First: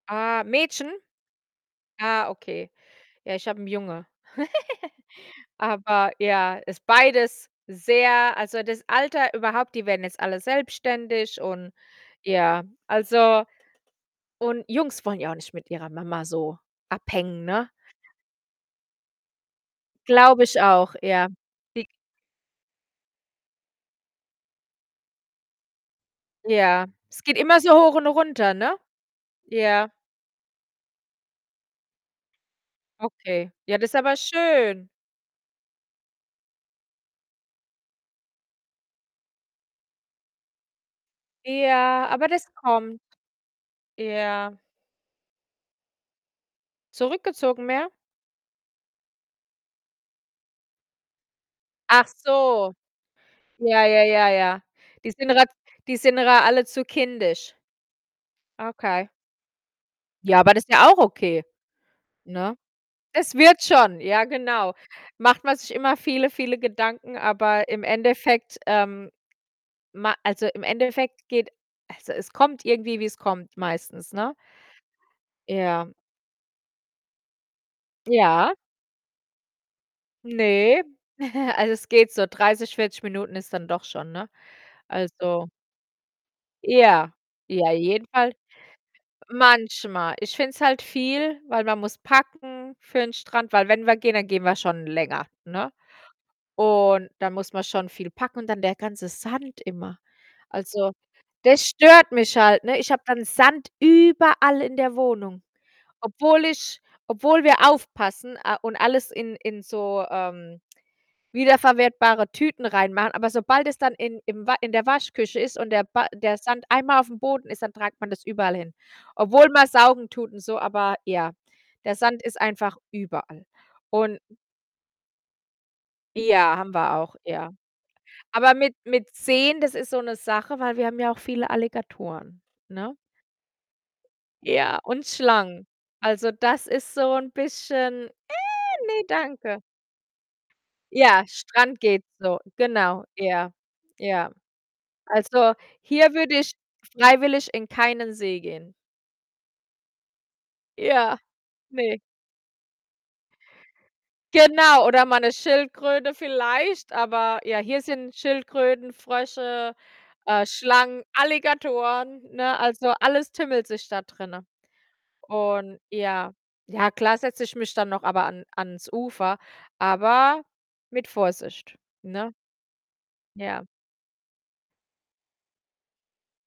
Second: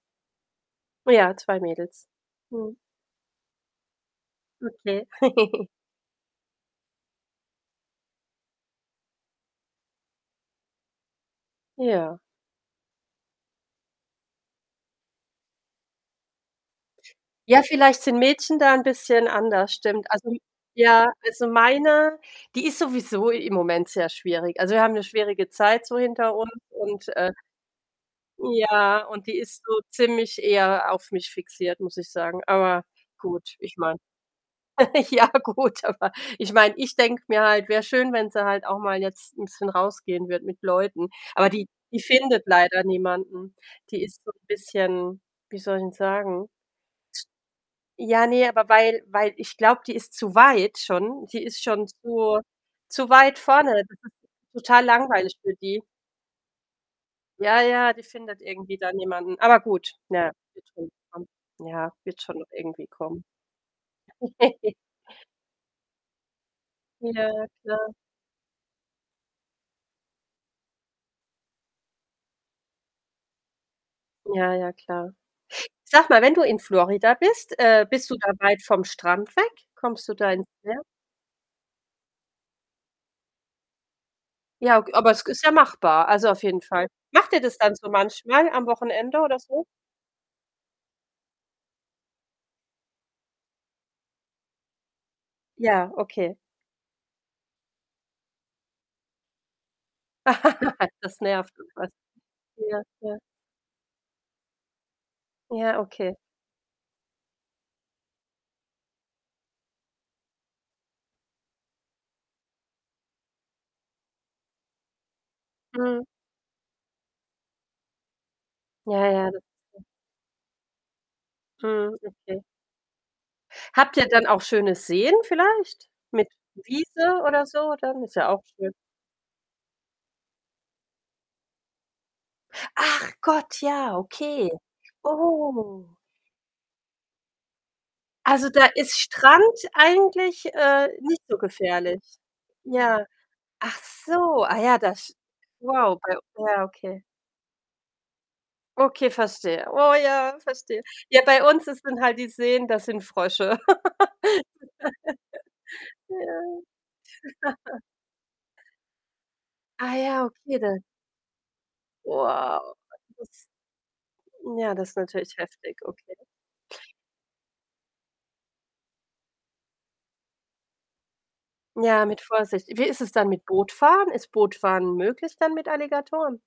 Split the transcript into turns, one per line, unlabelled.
Ah, Mädchen?
Ja, 2 Mädels.
Ah, okay.
Mhm.
Ja, ich habe 'n Junge.
Okay.
Aber ja, ist beides sehr also das Alter überhaupt, die werden jetzt alle selbstständig und
Ja.
ja, also und Jungs wollen ja auch nicht mit ihrer Mama so abhängen,
Ja,
ne?
vielleicht sind Mädchen da 'n bisschen anders, stimmt. Also
Glaube ich auch,
ja,
ja.
also
Die
meine, die ist sowieso i im Moment sehr schwierig. Also, wir haben 'ne schwierige Zeit so hinter uns
Ja,
und,
es
äh
geht immer so hoch und runter, ne?
ja, und die ist so
Ja.
ziemlich eher auf mich fixiert, muss ich sagen. Aber
Okay,
gut, ich
ja, das
meine
aber schön.
ja gut, aber ich meine, ich denke mir halt: „Wär schön, wenn sie halt auch mal jetzt 'n bisschen rausgehen würde mit Leuten.“ Aber die die
Ja, aber
findet
das
leider
kommt.
niemanden. Die ist so 'n
Ja.
bisschen, wie soll ich 'n sagen?
Zurückgezogen mehr?
Ja, ne, aber weil weil ich glaube, die ist zu weit schon. Die ist schon
Ach
zu
so.
zu weit vorne.
Ja,
Das
ja, ja,
ist
ja.
total
Die sind
langweilig
grad
für die.
die sind ihr alle zu kindisch.
Ja, ja, die findet irgendwie da
Okay.
niemanden. Aber gut, na ja,
Ja, aber das
wird
ist ja
schon
auch
kommen.
okay,
Ja, wird schon noch
ne?
irgendwie kommen.
Es wird schon, ja genau. Macht man sich immer viele, viele Gedanken,
Ja,
aber im
klar.
Endeffekt, ähm, ma also im Endeffekt geht also es kommt irgendwie, wie's kommt, meistens, ne?
Ja, ja, klar.
Ja.
Sag mal, wenn du in Florida bist, äh, bist du da
Ja.
weit vom Strand weg? Kommst du da ins Meer?
Ne. Also es geht so, 30, 40 Minuten ist dann doch schon, ne?
Ja, aug aber es ist
Also
ja machbar, also auf jeden Fall.
Ja.
Macht ihr das
Ja,
dann so
jeden Fall
manchmal am Wochenende oder so?
manchmal. Ich finde es halt viel, weil man muss packen für 'n Strand, weil wenn wir gehen, dann gehen wir schon länger, ne,
Ja, okay.
und da muss man schon viel packen und dann der ganze Sand immer, also
Das nervt
das
irgendwas
stört mich halt, ne?
ja,
Ich habe
ja.
dann Sand überall in der Wohnung,
Ja, okay.
obwohl ich obwohl wir aufpassen, a und, alles in in so, ähm, wiederverwertbare Tüten reinmachen. Aber sobald es dann in im wa in der Waschküche ist und der
Mhm.
ba der Sand einmal auf'm Boden ist, dann tragt man das überall hin.
Ja, ja,
Obwohl man
[unintelligible]
saugen tut und so, aber ja. Der
Mhm,
Sand ist
okay.
einfach überall
Habt ihr
und
dann auch schöne Seen vielleicht? Mit
Ja, haben wir auch,
Wiese oder
ja.
so dann? Ist ja auch
Aber
schön.
mit mit Seen, das ist so 'ne Sache, weil wir haben ja auch viele Alligatoren, ne?
Ach Gott, ja okay.
Ja, und Schlangen.
Oh.
Also, das ist so 'n bisschen:
Also, da ist
„Ne,
Strand
danke.”
eigentlich, äh, nicht
Ja,
so
Strand
gefährlich.
geht so,
Ja.
genau, ja,
Ach
ja.
so, ah ja, das
Also,
wow,
hier
bei
würde ich
ja, okay.
freiwillig in keinen See gehen.
Okay, verstehe. Oh ja, verstehe.
Ja.
Ja, bei uns ist
Ne.
dann halt die Seen, da sind Frösche.
Genau, oder mal 'ne Schildkröte
Ja.
vielleicht, aber ja, hier sind Schildkröten, Frösche,
Ah ja,
äh,
okay, da
Schlangen, Alligatoren, ne?
Wow,
Also,
das
alles
ist
tummelt sich da drinnen,
ja, das ist natürlich heftig,
und
okay.
ja. Ja, klar setze ich mich dann noch aber an ans Ufer, aber mit Vorsicht,
Ja, mit
ne? Ja.
Vorsicht. Wie ist es dann mit
Ja.
Bootfahren? Ist Bootfahren möglich dann mit Alligatoren?